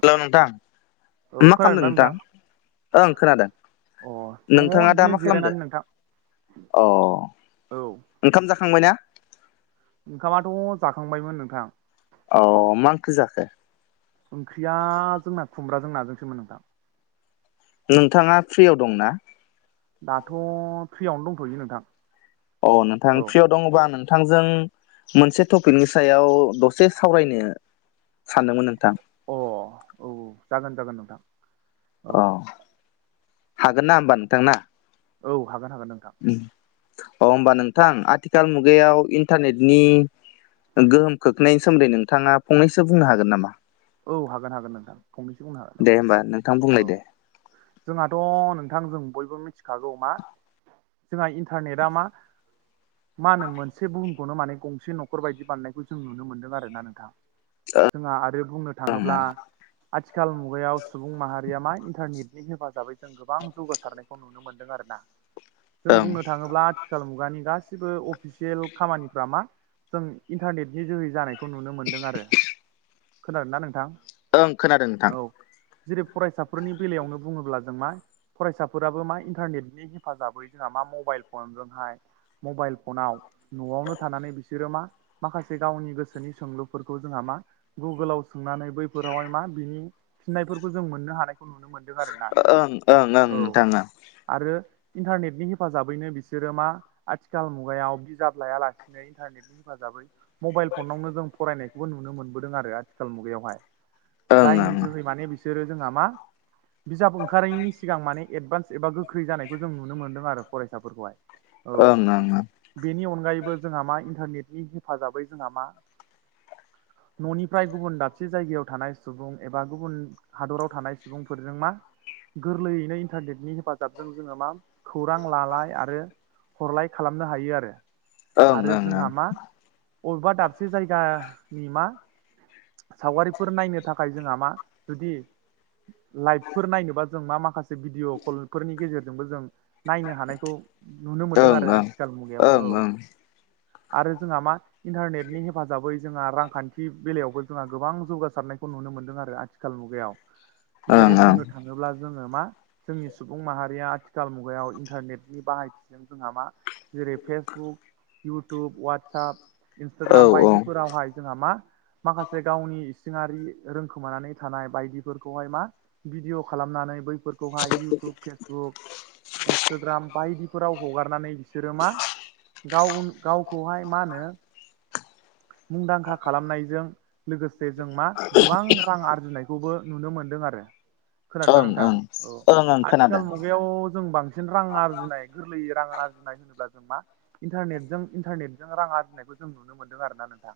हेल' नोंथां औ मा खोनादों खालामदों ना नोंथां। ओं खोनादों अ दङ नोंथाङा दा बिदिनो मा खालामदो। जिरायनानै नोंथां अ औ ओंखाम जाखांबाय ना। ओंखामाथ' जाखांबायमोन नोंथां। अ मा ओंख्रि जाखो। ओंख्रिया जोंना खुमब्राजों नाजोंसोमोन नोंथां। नोंथाङा फ्रियाव दंना। दाथ' फ्रियावनो दंथ'यो नोंथां। औ नोंथां औ फ्रियद दङबा नोंथांजों मोनसे टपिकनि सायाव दसे सावरायनो सानदोंमोन नोंथां। अ औ औ जागोन जागोन नोंथां। औ अ हागोन ना होमबा नोंथां ना। औ हागोन हागोन नोंथां। अ होमबा नोंथां आथिखाल मुगायाव इन्टारनेटनि गोहोम खोखनैनायनि सोमोन्दै नोंथाङा फंनैसो बुंनो हागोन नामा। औ हागोन हागोन नोंथां। फंनैनोसो बुंनो हा दे होमबा नोंथां बुंलाय दे। जोंहाथ' नोंथां जों बयबो मिथिखागौ मा जोंहा इन्टारनेटआ मा मा होनो मोनसे बुहुमखौनो माने गंसे न'खर बायदि बानायनायखौ जों नुनो मोनदों आरो ना नोंथां। जोंहा आरो बुंनो ओं थाङोब्ला ओं आथिखाल मुगायाव सुबुं माहारिया मा इन्टारनेटनि हेफाजाबै जों गोबां जौगासारनायखौ नुनो मोनदों आरोना जों ओं बुंनो थाङोब्ला आथिखाल मुगानि गासिबो अफिसियेल खामानिफ्रा मा जों इन्टारनेटनि जोहै जानाय खौ नुनो मोन्दों आरो खोनादों ना नोंथां। ओं खोनादों औ नोंथां। जेरै फरायसाफोरनि बेलायावनो बुङोब्ला जों मा फरायसाफोराबो मा इन्टारनेटनि हेफाजाबै जोंहा मा मबाइल फनजोंहाय मबाइल फनाव न'आवनो थानानै बिसोरो मा माखासे गावनि गोसोनि सोंलुफोरखौ जोंहा मा गुगोलाव सोंनानै बैफोरावहाय मा बिनि फिननायफोरखौ जों मोननो हानायखौ नुनो मोन [unintelligible] आरोना नोंथां ओं ओं ओं नोंथां ओं औ। आरो इन्टारनेटनि हेफाजाबैनो बिसोरो मा आथिखाल मुगायाव बिजाब लायालासिनो इन्टारनेटनि हेफाजाबै मबाइल फनावनो जों फरायनायखौबो नुनो मोनबोदों आरो आथिखाल मुगायावहाय। ओं जायनि ओं जोहै माने बिसोरो जोंहा मा बिजाब ओंखारैनि सिगां माने एडभान्स एबा गो ख्रै जानायखौ जों नुनो मोन्दों आरो फरायसाफोरखौहाय। औ ओं ओं। बेनि अनगायैबो जोंहा मा इन्टारनेटनि हेफाजाबै जोंहा मा न'नि फ्राय गुबुन दाबसे जायगायाव थानाय सुबुं एबा गुबुन हादराव थानाय सुबुंफोरजों मा गोरलैयैनो इन्टारनेटनि हेफाजाबजों जोङो मा खौरां लालाय आरो हरलाय खालामनो हायो आरो। ओं आरो ओं जोंहा मा, बबेबा दाबसे जायगानि मा सावगारिफोर नायनो थाखाय जोंहा मा जुदि लाइभफोर नायनोबा जों मा माखासे भिडिअ' कलफोरनि गेजेरजोंबो जों नायनो हानायखौ नुनो मोनदों ओं आरो आथिखाल मुगायाव ओं ओं औ। आरो जोंहा मा इन्टारनेटनि हेफाजाबै जोंहा रांखान्थि बेलायावबो जोंहा गोबां जौगासारनायखौ नुनो मोन्दों आरो आथिखाल मुगायाव ओं जेरै- ओं बुंनो थाङोब्ला जोङो मा जोंनि सुबुं माहारिया आथिखाल मुगायाव इन्टारनेटनि बाहायथि जोंहा मा जेरै फेसबुक, इउटुब, वाटसाप इन्सटाग्राम बायदिफोरावहाय जोंहा मा माखासे गावनि इसिङारि रोंखोमानानै थानाय बायदिफोरखौहाय मा भिडिअ' खालामनानै बैफोरखौहाय इउटुब, फेसबुक इन्सटाग्राम बायदिफोराव हगारनानै बिसोरो मा गाव गावखौहाय मा होनो मुंदांखा खालामनायजों लोगोसे जों मा गोबां रां आरजिनायखौबो नुनो मोनदों आरो औ खोनादोंना औ ओं नोंथां, औ ओं ओं खोनादों आथिखाल मुगायाव जों बांसिन रां आरजिनाय गोरलैयै रां आरजिनाय होनोब्ला जों मा इन्टारनेटजों इन्टारनेटजों रां आरजिनायखौ जों नुनो मोन्दों आरो ना नोंथां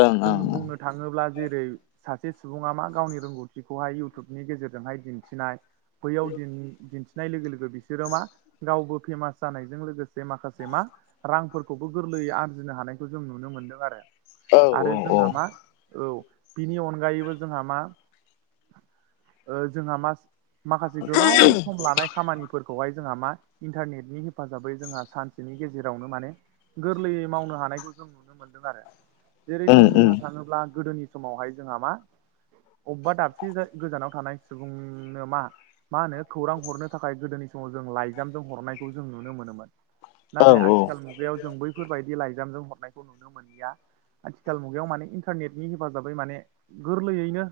ओं ओं ओं नो थाङोब्ला जेरै सासे सुबुङा मा गावनि रोंगौथिखौहाय इउटुबनि गेजेरजोंहाय दिन्थिनाय बैयाव दिन दिनथि नाय लोगो लोगो बिसोरो मा गावबो फेमास जानायजों लोगोसे माखासे मा रांफोरखौबो गोरलैयै आरजिनो हानायखौ जों नुनो मोनदों आरो औ आरो औ जोंहा मा औ बिनि अनगायैबो जोंहा मा ओ जोंहा मा माखासे गोबाव सम लानाय खामानि फोरखौहाय जोंहा मा इन्टारनेटनि हेफाजाबै जोंहा सानसेनि गेजेरावनो माने गोरलैयै मावनो हानायखौ जों नुनो मोनदों आरो जेरै जों उम उम बुंनो थांङोब्ला गोदोनि समावहाय जोंहा मा अबबा दाबसे गोजानाव थानाय सुबुंनो मा मा होनो खौरां हरनो थाखाय गोदोनि समाव जों लाइजामजों हरनायखौ जों नुनो मोनोमोन। औ नाथाय औ आथिखाल मुगायाव जों बैफोरबायदि लाइजामजों हरनायखौ नुनो मोनलिया आथिखाल मुगायाव माने इन्टारनेटनि हेफाजाबै माने गोरलैयैनो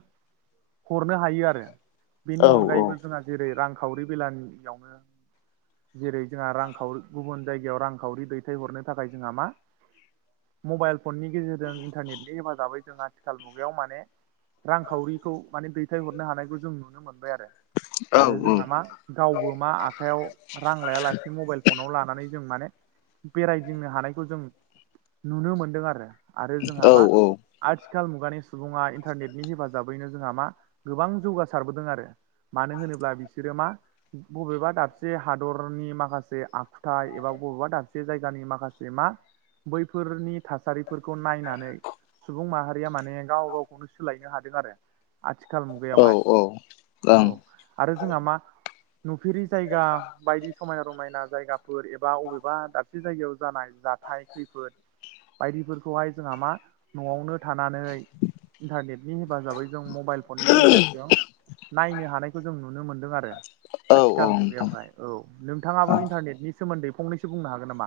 हरनो हायो आरो औ बेनि अनगायैबो जोंहा जेरै रांखावरि बेलानियावनो जेरै जोंहा रांखावरि गुबुन जायगायाव रांखावरि दैथायहरनो थाखाय जोंहा मा मबाइल फननि गेजेरजों इन्टारनेटनि हेफाजाबै जों आथिखाल मुगायाव माने रांखावरिखौ माने दैथायहरनो हानायखौ जों नुनो मोनबाय आरो औ आरो जोंहा मा गावबो मा आखाइयाव रां लायालासिनो मबाइल फनाव लानानै जों माने बेरायदिंनो हानायखौ जों नुनो मोनदों आरो आरो जोंहा मा आथिखाल मुगानि सुबुङा इन्टारनेटनि हेफाजाबैनो जोंहा मा गोबां जौगासारबोदों आरो मानो होनोब्ला बिसोरो मा बबेबा दाबसे हादरनि माखासे आखुथाइ एबा बबेबा दाबसे जायगानि माखासे मा बैफोरनि थासारिफोरखौ नायनानै सुबुं माहारिया माने गाव गावखौनो सोलायनो हादों आरो आथिखाल मुगायावहाय औ औ आरो जोंहा मा नुफेरि जायगा बायदि समायना-रमायना जायगा फोर एबा बबेबा दाबसे जायगायाव जानाय जाथाय खैफोद बायदिफोरखौहाय जोंहा मा न'आवनो थानानै इन्थारनेटनि हेफाजाबै जों मबाइल फननि गेजेरजों नायनो हानायखौ जों नुनो मोनदों आरो ओं औ आथिखाल नोंथां मुगायावहाय औ नोंथाङाबो इन्थारनेटनि सोमोन्दै फंनैसो बुंनो हागोन नामा?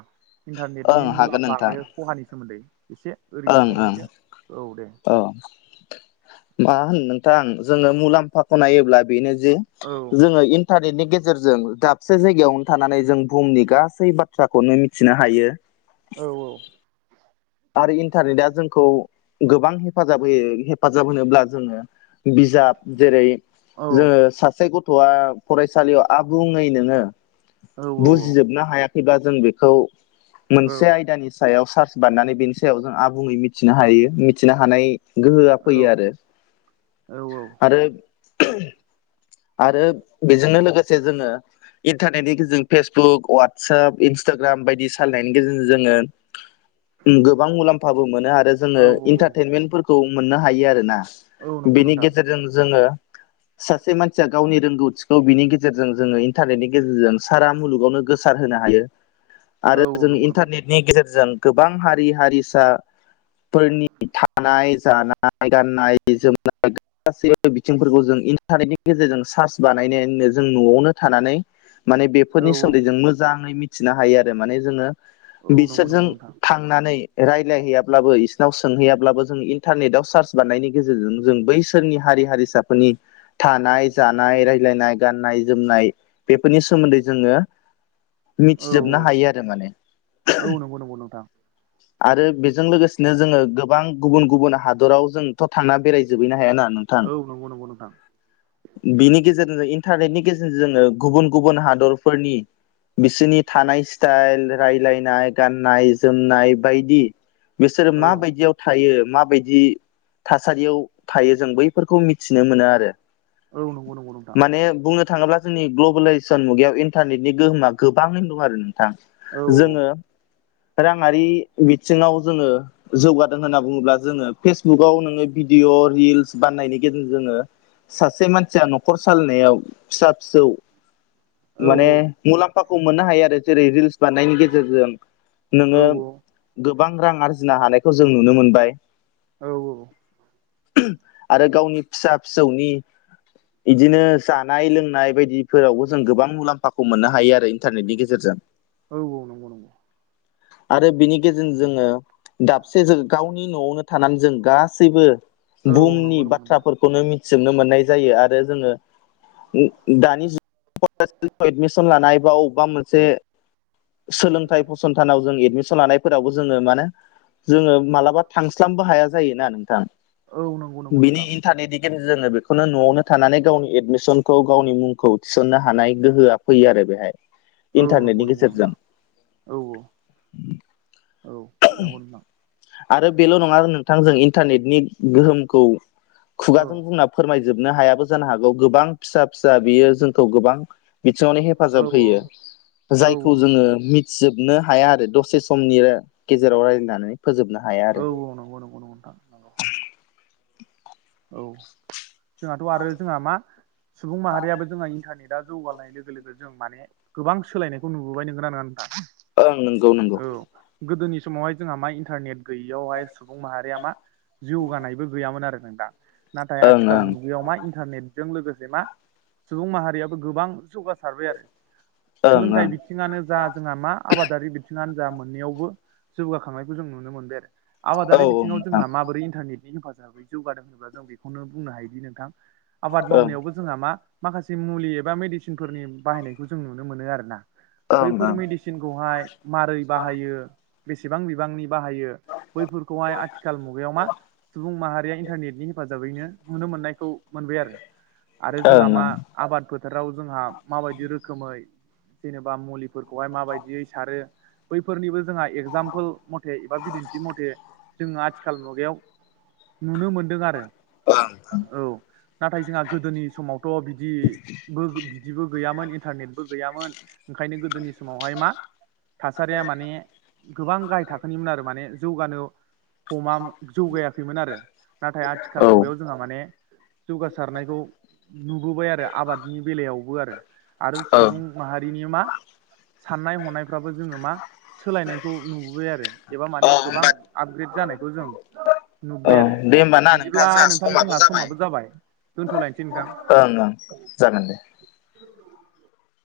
इन्थारनेटनि ओं हागोन मुलाम्फा नोंथां आरो खहानि सोमोन्दै एसे ओरैनो ओं फंनैसो औ मा होनो नोंथां जोङो मुलाम्फाखौ नायोब्ला बेनो जे औ जोङो इन्टारनेटनि गेजेरजों दाब से जायगायावनो थानानै जों बुहुमनि गासै बाथ्राखौनो मिथिनो हायो। औ औ आरो इन्टारनेटआ जोंखौ गोबां हेफाजाब होयो। हेफाजाब होनोब्ला जोङो बिजाब जेरै जोङो सासे गथ'आ फरायसालियाव आबुङै नोङो औ औ बुजिजोबनो हायाखैबा जों बेखौ औ मोनसे आयदानि सायाव सार्च बारनानै बेनि सायाव जों आबुङै मिथिनो हायो मिथिनो हानाय गोहोआ फैयो आरो आरो [unintelligible] आरो बेजोंनो लोगोसे जोङो इन्थारनेटनि गेजेरजों फेसबुक वाटसाप इन्सटाग्राम बायदि सालायनायनि गेजेरजों जोङो गोबां मुलाम्फाबो मोनो आरो जोङो औ इन्थारटेनमेन्टफोरखौ मोननो हायो आरो ना। औ नंगौ बेनि नोंथां गेजेरजों जोङो सासे मानसिया गावनि रो गौथिखौ बिनि गेजेरजों जोङो इन्थारनेटनि गेजेरजों सारा मुलुगावनो गोसार होनो हायो। औ आरो औ जों नंगौ नोंथां इन्थारनेटनि गेजेरजों गोबां हारि हारिसा फोरनि थानाय जानाय गाननाय जोमनाय [unintelligible] गासैबो बिथिंफोरखौ जों इन्टारनेटनि गेजेरजों सार्च बानायनानैनो जों न'आवनो थानानै माने औ बेफोरनि औ सोमोन्दै जों मोजाङै मिथिनो हायो आरो माने जोङो औ नंगौ बिसोरजों नंगौ नोंथां थांनानै रायलायहैयाब्लाबो इसिनाव सोंहैयाब्लाबो जों इन्थारनेटाव सार्च बारनायनि गेजेरजोंनो जों बै सोरनि हारि हारिसाफोरनि थानाय जानाय रायलायनाय गाननाय जोमनाय बेफोरनि सोमोन्दै जोङो औ मिथिजोबनो हायो आरो माने औ नंगौ नंगौ नोंथां आरो बेजों लोगोसेनो जोङो गोबां गुबुन गुबुन हाद'राव जोंथ' थांना बेरायजोबैनो हाया ना नों औ नंगौ नंगौ नोंथां बिनि गेजेरजोंनो इन्थारनेटनि गेजेरजों जोङो गुबुन गुबुन हादरफोरनि बिसोरनि थानाय स्टाइल रायलायनाय गाननाय जोमनाय बायदि बिसोरो औ माबायदियाव थायो माबायदि थासारियाव थायो जों बैफोरखौ मि थिनो मोनो आरो औ नंगौ नंगौ नोंथां माने बुंनो थाङोब्ला जोंनि ग्लबेेलाइजेसन मुगायाव इन्थारनेटनि गोहोमा गोबाङैनो दं आरो नोंथां। औ जोङो राङारि बिथिङाव बुगाव नोङो भिडिअ रिल्स बानायनायनि गेजेरजों जोङो सासे मानसिया न'खर साालायनायाव फिसा फिसौ औ माने मुलाम्फाखौ मोननो हायो आरो जेरै रिल्स बानायनायनि गेजेरजों औ नोङो गोबां रां आरजिनो हानायखौ जों नुनो मोनबाय औ औ आरो गावनि फिसा फिसौनि इदिनो जानाय लोंनाय बायदिफोरावबो जों गोबां मुलाम्फाखौ मोननो हायो आरो इन्थारनेटनि गेजेरजों। औ औ नंगौ नंगौ आरो बिनि गेजेरजों जोङो दाबसे जो गावनि न'आवनो थानानै जों गासैबो औ औ बुहुमनि नंगौ नंगौ नोंथां बाथ्राफोर खौनो मिथिजोबनो मोननाय जायो आरो जोङो [unintelligible] दानि [unintelligible] [unintelligible] एडमिसन लानाय बा अबेबा मोनसे सोलोंथाइ फसंथानाव जों एडमिसन लानायफोरावबो जोङो मानो जोङो मालाबा थांस्लामबो हाया जायोना नोंथां औ नंगौ नंगौ बिनि नोंथां इन थारनेटनि गेजेरजों जोङो बेखौनो न'आवनो थानानै गावनि एडमिसनखौ गावनि मुंखौ थिसननो हानाय गोहोआ फैयो आरो बेहाय। औ नंगौ इन्टारनेटनि नंगौ गेजेरजों नोंथां औ औ औ। नंगौ नोंथां आरो बेल' नङा नोंथांजों इन्टारनेटनि गोहोमखौ औ खुगाजों बुंना फोरमायजोबनो हायाबो जानो हागौ गोबां फिसा फिसा बियो जोंखौ गोबां बिथिङावनो औ हेफाजाब होयो औ जायखौ औ जोङो नंगौ मि जोबनो हाया आरो दसे समनि गेजेराव रायज्लायनानै। फोजोबनो हाया आरो औ औ नंगौ नंगौ नंगौथां। औ जोंहाथ' आरो जोंहा मा सुबुं माहारियाबो जोंहा इन्टारनेटा जौगानाय लोगो लोगो जों माने गोबां सोलायनायखौ नुबोबाय नोंगौ ना नङा नोंथां? ओं नंगौ नंगौ औ। गोदोनि समावहाय जोंहा मा इन्टारनेट गैयियावहाय सुबुं माहारिया मा जौगानायबो गैयामोन आरो नोंथां। नाथाय ओं आथिखाल ओं मुगायाव मा इन्टारनेट जों लोगोसे मा सुबुं माहारियाबो गोबां जौगासारबाय आरो। ओं सोलोंथाइ बिथिं बिथिङानो जा जोंहा मा आबादारि बिथिङानो जा मोननैयावबो जौगाखांनायखौ जों नुनो मोनबाय आरो। औ आबादारि बिथिङाव नोंथां जोंहा माबोरै इन्टारनेटनि हेफाजाबै जौगादों होनोब्ला जों बेखौनो बुंनो हायोदि नोंथां आबाद ओं मावनायावबो जोंहा मा माखासे मुलि एबा मिदिसिनफोरनि बाहायनायखौ जों नुनो मोनो आरो ना। ओं बैफोर मिडिसिनखौहाय मारै बाहायो बसेबां बिबांनि बाहायो बैफोरखौहाय आथिखाल मुगायाव मा सुबुं माहारिया इन्टारनेनि हेफाजाबैनो नुनो मोननायखौ मोनबाय आरो। आरो जोंहा मा ओं आबाद फोथाराव जोंहा माबायदि रोखोमै जेनेबा मुलिफोरखौहाय माबायदियै सारो बैफोरनिबो जोंहा एगजामपोल मथे एबा बिदिन्थि मथे जोङो आथिखाल मुगायाव नुनो मोनदों आरो। ओं। औ। नाथाय जोंहा गोदोनि समावथ' बिदिबो बिदिबो गैयामोन इन्टारनेटबो गैयामोन ओंखायनो गोदोनि समावहाय मा थासारिया माने गोबां गाहाय थाखोनिमोन आरो। माने जौगानो हमामोन जौगायाखैमोन आरो। नाथाय ओं आथिखाल मुगायाव औ जोंहा माने जौगासारनायखौ नुबोबाय आरो आबादनि बेलायावबो आरो। आरो ओं सुबुं माहारिनि मा साननाय हनायफ्राबो जोङो मा सोलायनायखौ नुबोबाय आरो एबा औ माने गोबां होमबा आपग्रेड जानायखौ जों नुबोबाय आरो। दा नोंथां जोंहा समाबो जाबाय। ओं ओं जागोन दे।